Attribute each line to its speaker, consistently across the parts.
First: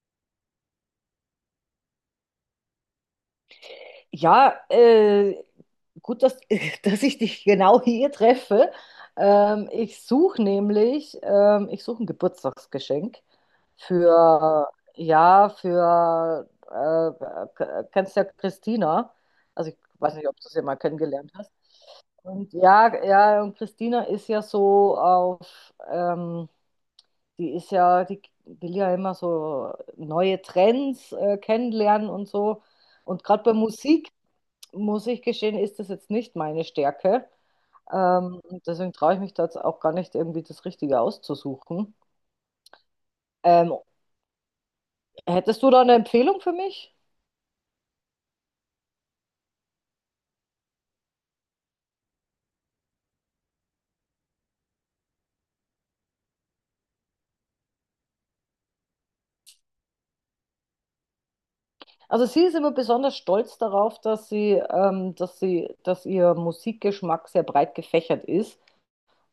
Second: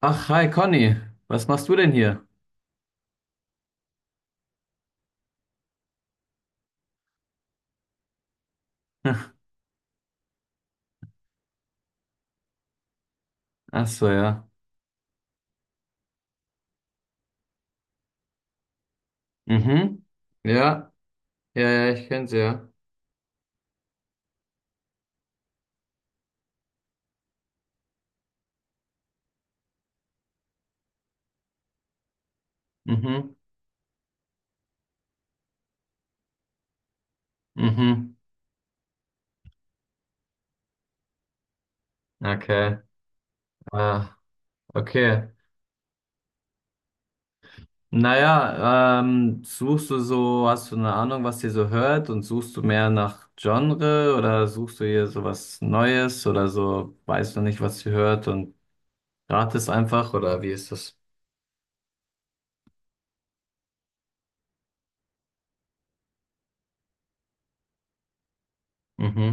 Speaker 1: Ach, hi Conny, was machst du denn hier?
Speaker 2: Ja, äh, gut, dass, dass ich dich genau hier treffe. Ich suche nämlich, ich suche ein Geburtstagsgeschenk
Speaker 1: Ach so, ja.
Speaker 2: für, ja, für, kennst ja Christina. Also ich
Speaker 1: Mhm.
Speaker 2: weiß nicht, ob du sie mal
Speaker 1: Ja,
Speaker 2: kennengelernt hast.
Speaker 1: ja, ja, ich kenn's
Speaker 2: Und
Speaker 1: ja.
Speaker 2: ja, ja, und Christina ist ja so auf, die ist ja, die will ja immer so neue Trends kennenlernen und so. Und
Speaker 1: Mhm.
Speaker 2: gerade bei Musik muss ich gestehen, ist das jetzt nicht meine Stärke.
Speaker 1: Mhm.
Speaker 2: Ähm, deswegen traue ich mich da jetzt auch gar nicht, irgendwie das Richtige auszusuchen.
Speaker 1: Okay.
Speaker 2: Ähm,
Speaker 1: Ah, okay.
Speaker 2: hättest du da eine Empfehlung für mich?
Speaker 1: Naja, suchst du so, hast du eine Ahnung, was ihr so hört, und suchst du mehr nach Genre oder suchst du hier so was Neues oder so, weißt du nicht, was ihr hört und ratest einfach, oder wie ist das?
Speaker 2: Also sie ist immer besonders stolz darauf, dass sie, dass ihr Musikgeschmack sehr breit gefächert ist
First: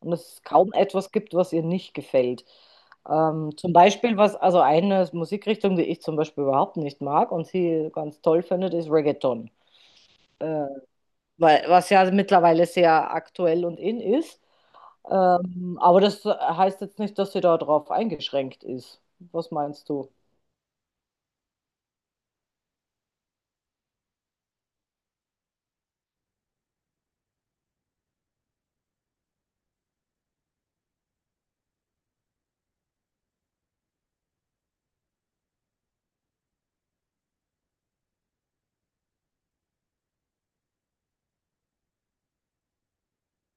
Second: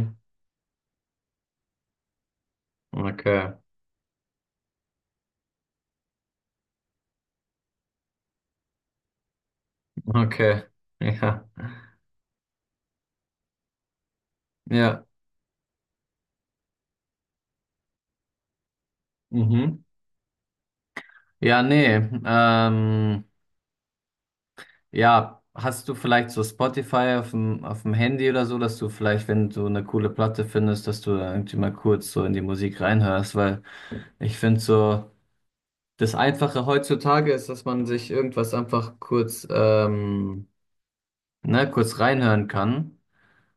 Speaker 2: und es kaum etwas gibt, was ihr nicht gefällt.
Speaker 1: Okay.
Speaker 2: Zum Beispiel was, also eine Musikrichtung, die ich zum Beispiel überhaupt nicht mag und sie ganz toll findet, ist Reggaeton.
Speaker 1: Okay.
Speaker 2: Äh,
Speaker 1: Ja.
Speaker 2: weil, was ja mittlerweile sehr aktuell und in ist.
Speaker 1: Ja.
Speaker 2: Aber das heißt jetzt nicht, dass sie darauf eingeschränkt ist. Was
Speaker 1: Mhm.
Speaker 2: meinst du?
Speaker 1: Ja, nee. Ähm, ja, hast du vielleicht so Spotify auf dem Handy oder so, dass du vielleicht, wenn du eine coole Platte findest, dass du da irgendwie mal kurz so in die Musik reinhörst, weil ich finde so, das Einfache heutzutage ist, dass man sich irgendwas einfach kurz, ne, kurz reinhören kann.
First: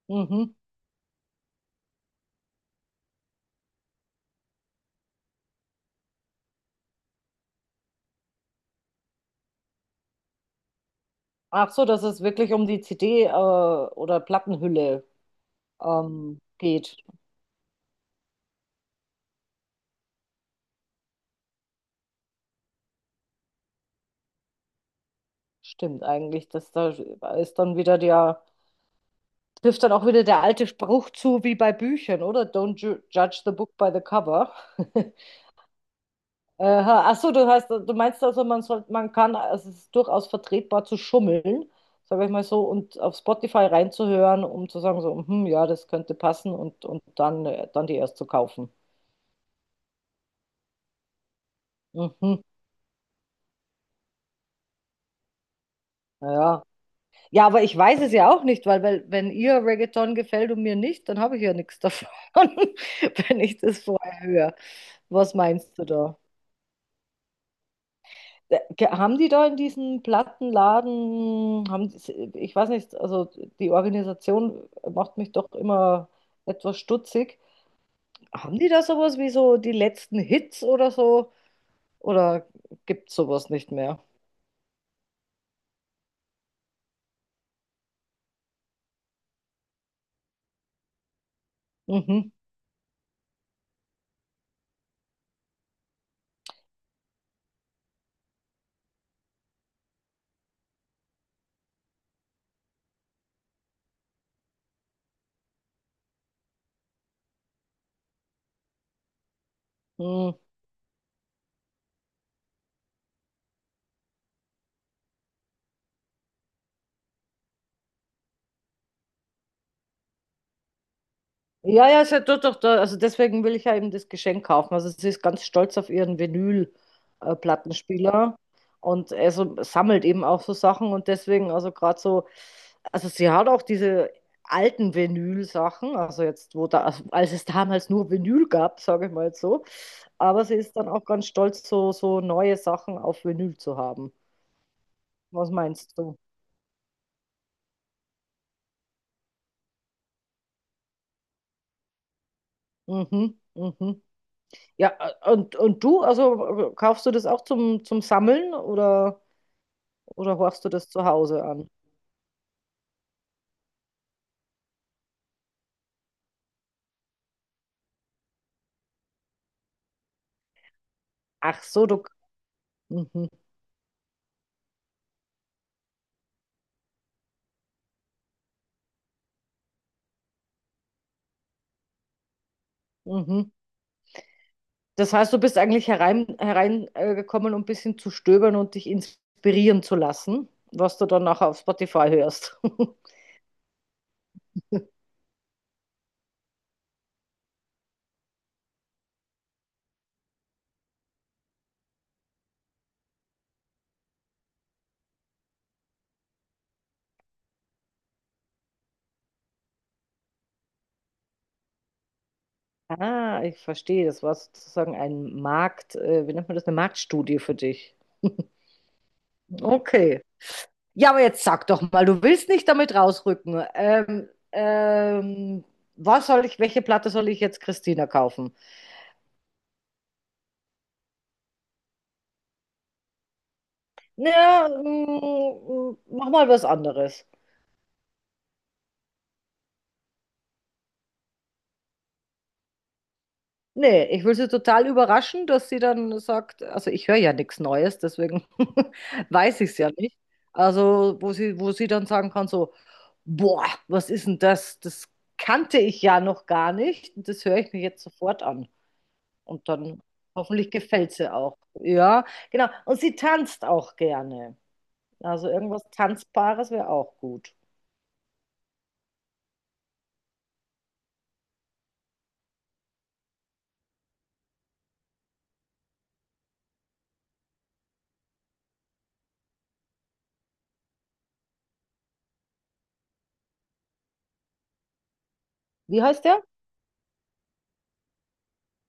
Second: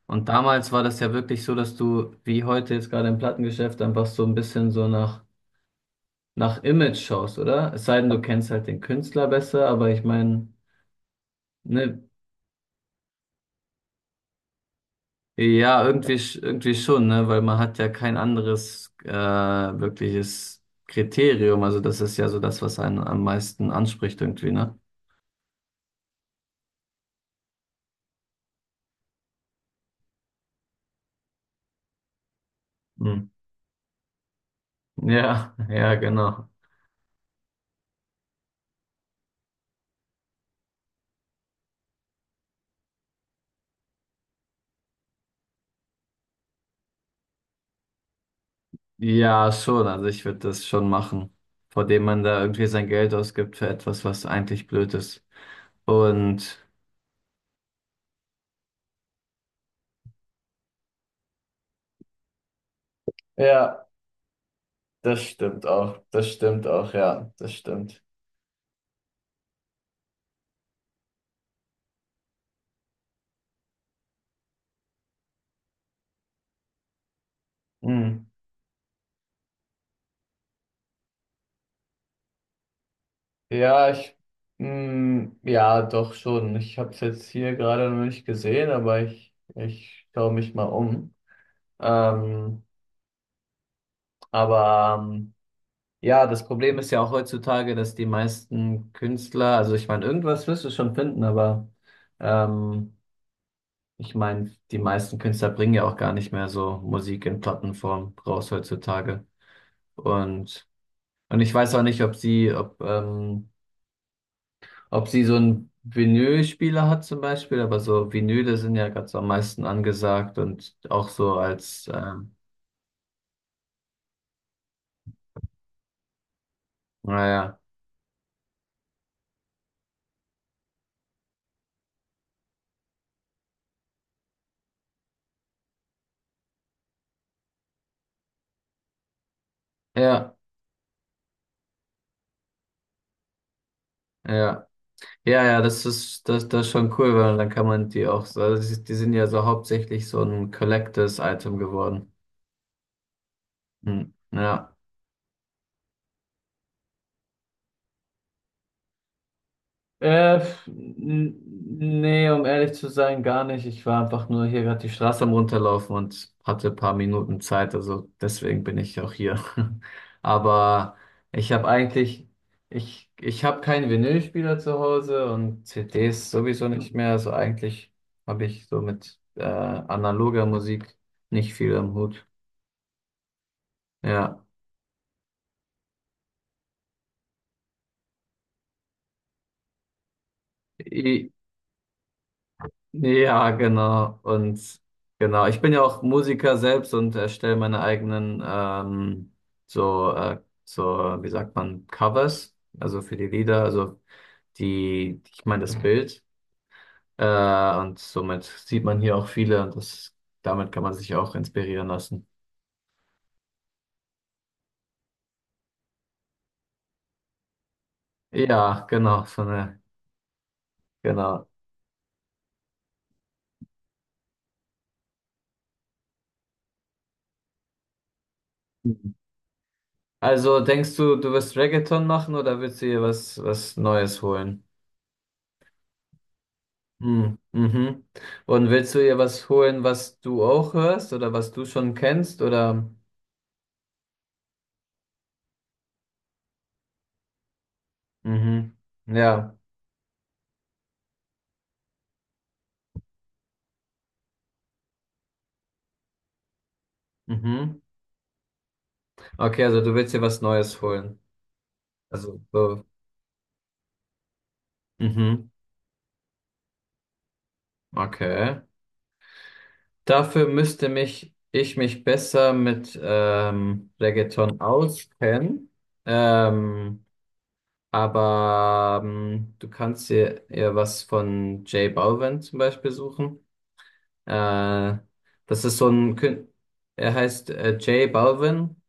Speaker 1: Und
Speaker 2: Mhm.
Speaker 1: damals war das ja wirklich so, dass du, wie heute jetzt gerade im Plattengeschäft, einfach so ein bisschen so nach Image schaust, oder? Es sei denn, du kennst halt den Künstler besser, aber ich meine,
Speaker 2: Ach so,
Speaker 1: ne,
Speaker 2: dass es wirklich um die CD, oder Plattenhülle,
Speaker 1: ja, irgendwie, irgendwie
Speaker 2: geht.
Speaker 1: schon, ne? Weil man hat ja kein anderes wirkliches Kriterium. Also das ist ja so das, was einen am meisten anspricht irgendwie, ne?
Speaker 2: Stimmt eigentlich, dass da ist dann wieder der, trifft dann auch wieder der alte Spruch zu, wie bei Büchern, oder? Don't ju
Speaker 1: Hm.
Speaker 2: judge the book by the cover.
Speaker 1: Ja, ja, genau.
Speaker 2: Aha, ach so, du hast, du meinst also, man soll, man kann, also es ist durchaus vertretbar zu schummeln, sage ich mal so, und auf Spotify reinzuhören, um zu sagen so, hm, ja, das könnte passen und dann, dann die erst zu kaufen.
Speaker 1: Ja, schon. Also ich würde das schon machen, vor dem man da
Speaker 2: Mhm,
Speaker 1: irgendwie sein Geld ausgibt für etwas, was eigentlich blöd ist. Und
Speaker 2: ja. Ja, aber ich weiß es ja auch nicht, weil, weil wenn ihr Reggaeton gefällt und mir nicht, dann habe ich ja nichts davon, wenn ich das
Speaker 1: ja,
Speaker 2: vorher höre.
Speaker 1: das
Speaker 2: Was
Speaker 1: stimmt
Speaker 2: meinst du
Speaker 1: auch.
Speaker 2: da?
Speaker 1: Das stimmt auch, ja, das stimmt.
Speaker 2: Haben die da in diesem Plattenladen, haben die, ich weiß nicht, also die Organisation macht mich doch immer etwas stutzig.
Speaker 1: Hm.
Speaker 2: Haben die da sowas wie so die letzten Hits oder so? Oder gibt es sowas nicht
Speaker 1: Ja,
Speaker 2: mehr?
Speaker 1: ich, mh, ja, doch schon. Ich habe es jetzt hier gerade noch nicht gesehen, aber ich schaue mich mal um.
Speaker 2: Mhm.
Speaker 1: Ähm, aber ja, das Problem ist ja auch heutzutage, dass die meisten Künstler, also ich meine, irgendwas wirst du schon finden, aber ähm, ich meine, die meisten Künstler bringen ja auch gar nicht mehr so Musik in Plattenform raus heutzutage.
Speaker 2: Mhm.
Speaker 1: Und, und ich weiß auch nicht, ob sie, ob ob sie so einen Vinylspieler hat zum Beispiel, aber so Vinyle sind ja gerade so am meisten angesagt und auch so als,
Speaker 2: Ja, ja, ist ja doch, doch, also deswegen will ich ja eben das Geschenk kaufen. Also sie ist ganz stolz auf ihren
Speaker 1: naja,
Speaker 2: Vinyl-Plattenspieler und er so, sammelt eben auch so Sachen und deswegen, also gerade so, also sie hat auch diese alten Vinyl-Sachen, also jetzt, wo da, also als es damals nur Vinyl gab, sage ich mal jetzt so,
Speaker 1: ja,
Speaker 2: aber sie ist dann auch ganz stolz, so, so neue Sachen auf Vinyl zu haben.
Speaker 1: ja, ja, ja,
Speaker 2: Was
Speaker 1: ja, das
Speaker 2: meinst du?
Speaker 1: ist, das ist schon cool, weil dann kann man die auch so, also die sind ja so hauptsächlich so ein Collectors-Item geworden.
Speaker 2: Mhm, mhm.
Speaker 1: Hm, ja.
Speaker 2: Ja, und du, also kaufst du das auch zum, zum Sammeln oder? Oder
Speaker 1: Äh,
Speaker 2: horchst du das zu Hause an?
Speaker 1: nee, um ehrlich zu sein, gar nicht. Ich war einfach nur hier gerade die Straße am Runterlaufen und hatte ein paar Minuten Zeit, also deswegen bin ich auch hier. Aber ich
Speaker 2: Ach
Speaker 1: habe
Speaker 2: so, du.
Speaker 1: eigentlich, ich,
Speaker 2: Mhm,
Speaker 1: ich habe keinen Vinylspieler zu Hause und CDs sowieso nicht mehr. Also eigentlich habe ich so mit analoger Musik nicht viel am Hut.
Speaker 2: mhm.
Speaker 1: Ja.
Speaker 2: Das heißt, du bist eigentlich hereingekommen, herein, gekommen, um ein bisschen zu stöbern und dich inspirieren zu lassen, was du dann
Speaker 1: I-
Speaker 2: nachher auf Spotify hörst.
Speaker 1: ja, genau. Und genau, ich bin ja auch Musiker selbst und erstelle meine eigenen so, so, wie sagt man, Covers, also für die Lieder, also die, ich meine das Bild. Und somit sieht man hier auch viele und das, damit kann man sich auch inspirieren lassen.
Speaker 2: Ah, ich verstehe. Das war sozusagen ein Markt, wie nennt man das, eine Marktstudie für dich.
Speaker 1: Ja, genau, so eine,
Speaker 2: Okay. Ja, aber jetzt
Speaker 1: genau.
Speaker 2: sag doch mal, du willst nicht damit rausrücken. Was soll ich, welche Platte soll ich jetzt Christina kaufen?
Speaker 1: Mhm. Also denkst du, du wirst Reggaeton machen oder willst du dir was, was Neues
Speaker 2: Na,
Speaker 1: holen?
Speaker 2: mach mal was anderes.
Speaker 1: Hm, mhm. Und willst du ihr was holen, was du auch hörst oder was du schon kennst oder?
Speaker 2: Nee, ich will sie total überraschen, dass sie dann sagt, also ich höre ja nichts Neues, deswegen
Speaker 1: Mhm. Ja.
Speaker 2: weiß ich es ja nicht. Also, wo sie dann sagen kann, so, boah, was ist denn das? Das kannte ich ja noch gar nicht. Das höre ich
Speaker 1: Mhm.
Speaker 2: mir jetzt sofort an.
Speaker 1: Okay,
Speaker 2: Und
Speaker 1: also du
Speaker 2: dann
Speaker 1: willst ihr was
Speaker 2: hoffentlich
Speaker 1: Neues
Speaker 2: gefällt
Speaker 1: holen.
Speaker 2: sie auch. Ja,
Speaker 1: Also
Speaker 2: genau.
Speaker 1: so.
Speaker 2: Und sie tanzt auch gerne. Also
Speaker 1: Mhm.
Speaker 2: irgendwas Tanzbares wäre auch gut.
Speaker 1: Okay. Dafür müsste mich ich mich besser mit Reggaeton auskennen. Ähm, aber du kannst ihr was von J Balvin zum Beispiel suchen. Äh, das ist so
Speaker 2: Wie
Speaker 1: ein,
Speaker 2: heißt der?
Speaker 1: Kün- er heißt J Balvin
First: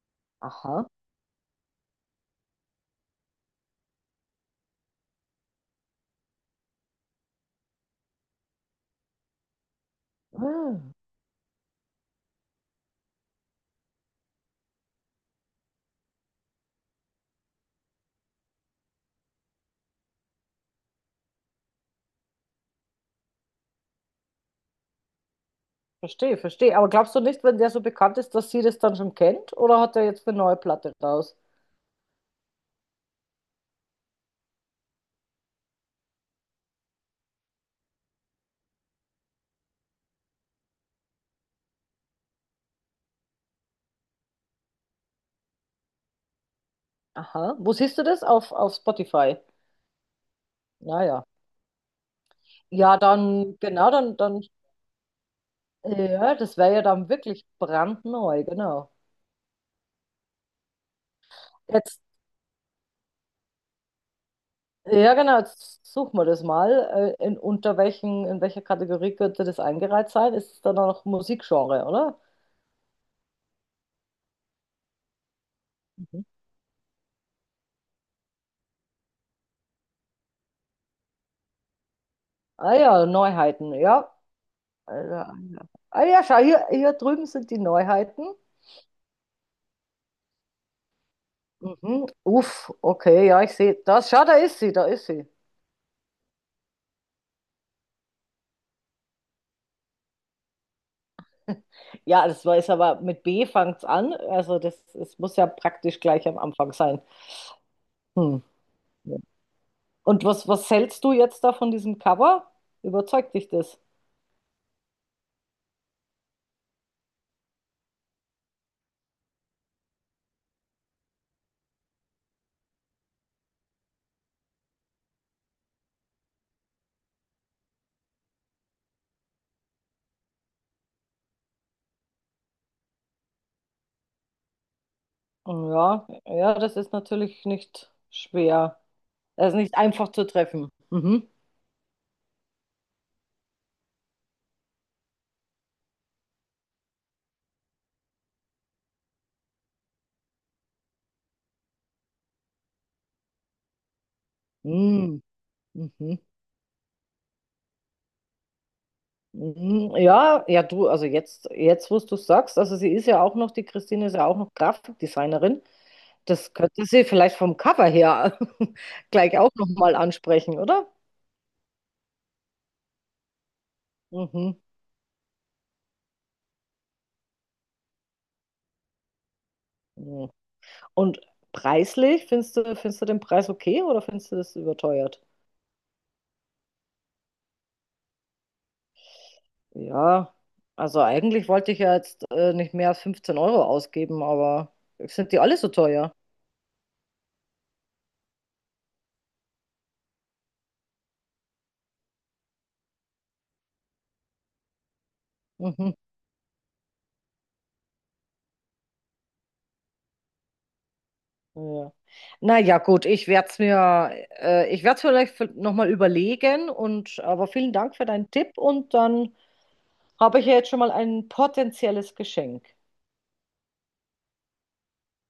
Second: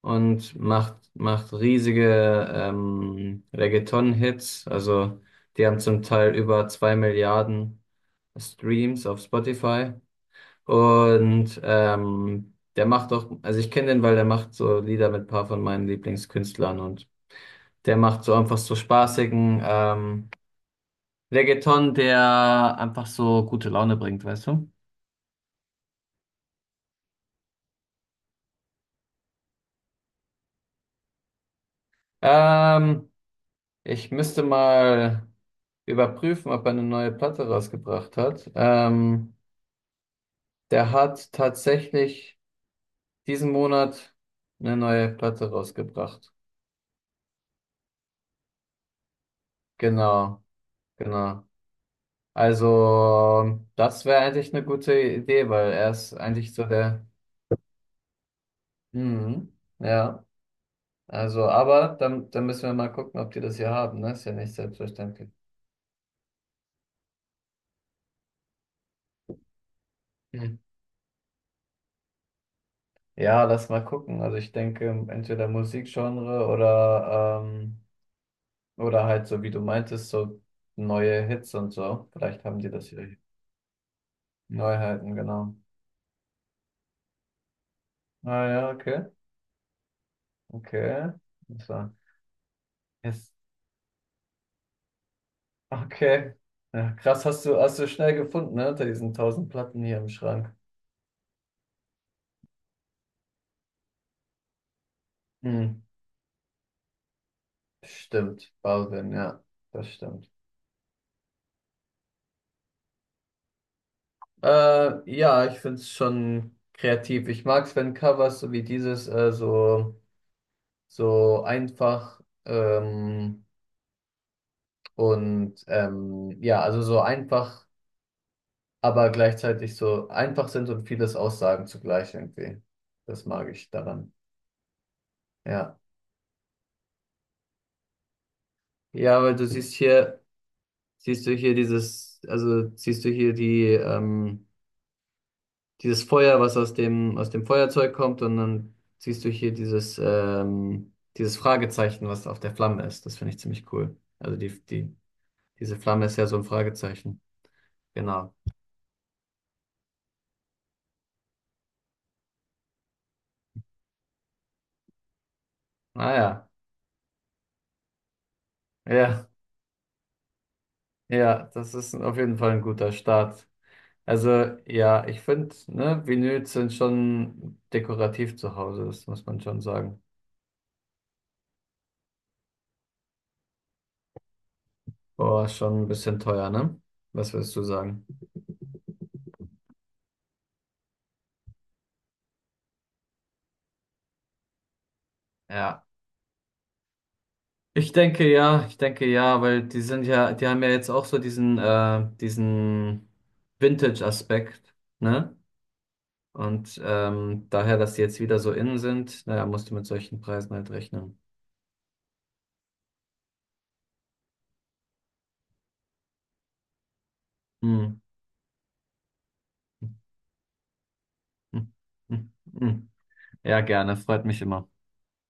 Speaker 1: und
Speaker 2: Aha.
Speaker 1: macht riesige Reggaeton-Hits. Also die haben zum Teil über 2 Milliarden Streams auf Spotify.
Speaker 2: Ah.
Speaker 1: Und der macht auch, also ich kenne den, weil der macht so Lieder mit ein paar von meinen Lieblingskünstlern, und der macht so einfach so spaßigen Reggaeton, der einfach so gute Laune bringt, weißt du?
Speaker 2: Verstehe, verstehe. Aber glaubst du nicht, wenn der so bekannt ist, dass sie das dann schon kennt? Oder hat er jetzt eine neue Platte raus?
Speaker 1: Ähm, Ich müsste mal überprüfen, ob er eine neue Platte rausgebracht hat. Der hat tatsächlich diesen Monat eine neue Platte rausgebracht.
Speaker 2: Aha. Wo siehst du das? Auf Spotify.
Speaker 1: Genau,
Speaker 2: Naja.
Speaker 1: genau.
Speaker 2: Ja, Ja, dann,
Speaker 1: Also,
Speaker 2: genau,
Speaker 1: das
Speaker 2: dann,
Speaker 1: wäre
Speaker 2: dann,
Speaker 1: eigentlich eine gute Idee, weil er ist
Speaker 2: ja,
Speaker 1: eigentlich
Speaker 2: das
Speaker 1: so
Speaker 2: wäre ja
Speaker 1: der.
Speaker 2: dann wirklich brandneu, genau.
Speaker 1: Mhm, ja, also, aber
Speaker 2: Jetzt,
Speaker 1: dann müssen wir mal gucken, ob die das hier haben, ne? Ist ja nicht
Speaker 2: ja,
Speaker 1: selbstverständlich.
Speaker 2: genau, jetzt suchen wir das mal. In, unter welchen, in welcher Kategorie könnte das eingereiht sein? Ist
Speaker 1: Mhm.
Speaker 2: es dann auch noch Musikgenre, oder?
Speaker 1: Ja, lass mal gucken. Also, ich denke, entweder
Speaker 2: Mhm.
Speaker 1: Musikgenre oder. Oder halt so, wie du meintest, so neue Hits und so. Vielleicht haben die
Speaker 2: Ah
Speaker 1: das
Speaker 2: ja,
Speaker 1: hier.
Speaker 2: Neuheiten, ja. Äh,
Speaker 1: Neuheiten, genau.
Speaker 2: Ah ja, schau, hier, hier drüben sind die Neuheiten.
Speaker 1: Ah ja, okay. Okay. So.
Speaker 2: Mhm. Uff, okay,
Speaker 1: Yes.
Speaker 2: ja, ich sehe. Das, schau, da ist sie, da ist sie.
Speaker 1: Okay. Ja, krass, hast du schnell gefunden, ne? Unter diesen tausend Platten hier im Schrank.
Speaker 2: Ja, das war ist aber mit B fängt's an. Also das, es muss ja
Speaker 1: Hm.
Speaker 2: praktisch gleich am Anfang sein. Hm.
Speaker 1: Stimmt, Balvin,
Speaker 2: ja.
Speaker 1: ja, das
Speaker 2: Und
Speaker 1: stimmt.
Speaker 2: was, was hältst du jetzt da von diesem Cover? Überzeugt dich das?
Speaker 1: Ja, ich finde es schon kreativ. Ich mag es, wenn Covers so wie dieses so, so einfach und ja, also so einfach aber gleichzeitig so einfach sind und vieles aussagen zugleich irgendwie. Das mag ich daran.
Speaker 2: Hm,
Speaker 1: Ja.
Speaker 2: Ja, ja, das ist natürlich nicht schwer.
Speaker 1: Ja, weil du
Speaker 2: Das ist
Speaker 1: siehst
Speaker 2: nicht einfach
Speaker 1: hier,
Speaker 2: zu treffen.
Speaker 1: siehst
Speaker 2: Mhm.
Speaker 1: du hier dieses, also siehst du hier die, dieses Feuer, was aus aus dem Feuerzeug kommt, und dann siehst du hier dieses, dieses Fragezeichen, was auf der Flamme ist. Das finde ich ziemlich cool. Also die,
Speaker 2: Mhm.
Speaker 1: diese Flamme ist
Speaker 2: Mhm.
Speaker 1: ja so ein Fragezeichen. Genau.
Speaker 2: Mhm. Ja, ja, du, also jetzt, jetzt, wo du es sagst, also sie ist ja auch noch, die Christine ist ja auch noch Grafikdesignerin.
Speaker 1: Ah ja.
Speaker 2: Das könnte sie vielleicht vom Cover her
Speaker 1: Ja,
Speaker 2: gleich auch nochmal ansprechen, oder?
Speaker 1: ja, das ist auf jeden Fall ein guter Start. Also
Speaker 2: Mhm.
Speaker 1: ja, ich finde, ne, Vinyls sind schon dekorativ zu Hause, das muss man schon sagen.
Speaker 2: Mhm. Und preislich, findest du den Preis okay oder findest du das überteuert?
Speaker 1: Boah, schon ein bisschen teuer, ne? Was würdest du sagen?
Speaker 2: Ja, also eigentlich wollte ich ja jetzt nicht mehr als 15 € ausgeben, aber sind die alle so
Speaker 1: Ja.
Speaker 2: teuer?
Speaker 1: Ich denke ja, ich denke ja, weil die sind ja, die haben ja jetzt auch so diesen, diesen Vintage-Aspekt, ne?
Speaker 2: Mhm.
Speaker 1: Und daher, dass die jetzt wieder so innen sind, naja, musst du mit solchen Preisen halt rechnen.
Speaker 2: Ja. Naja, gut, ich werde es mir, ich werde es vielleicht nochmal überlegen und aber vielen
Speaker 1: Hm.
Speaker 2: Dank für deinen Tipp und dann habe ich ja jetzt schon mal ein
Speaker 1: Hm.
Speaker 2: potenzielles
Speaker 1: Hm.
Speaker 2: Geschenk.
Speaker 1: Hm. Ja, gerne, freut mich immer.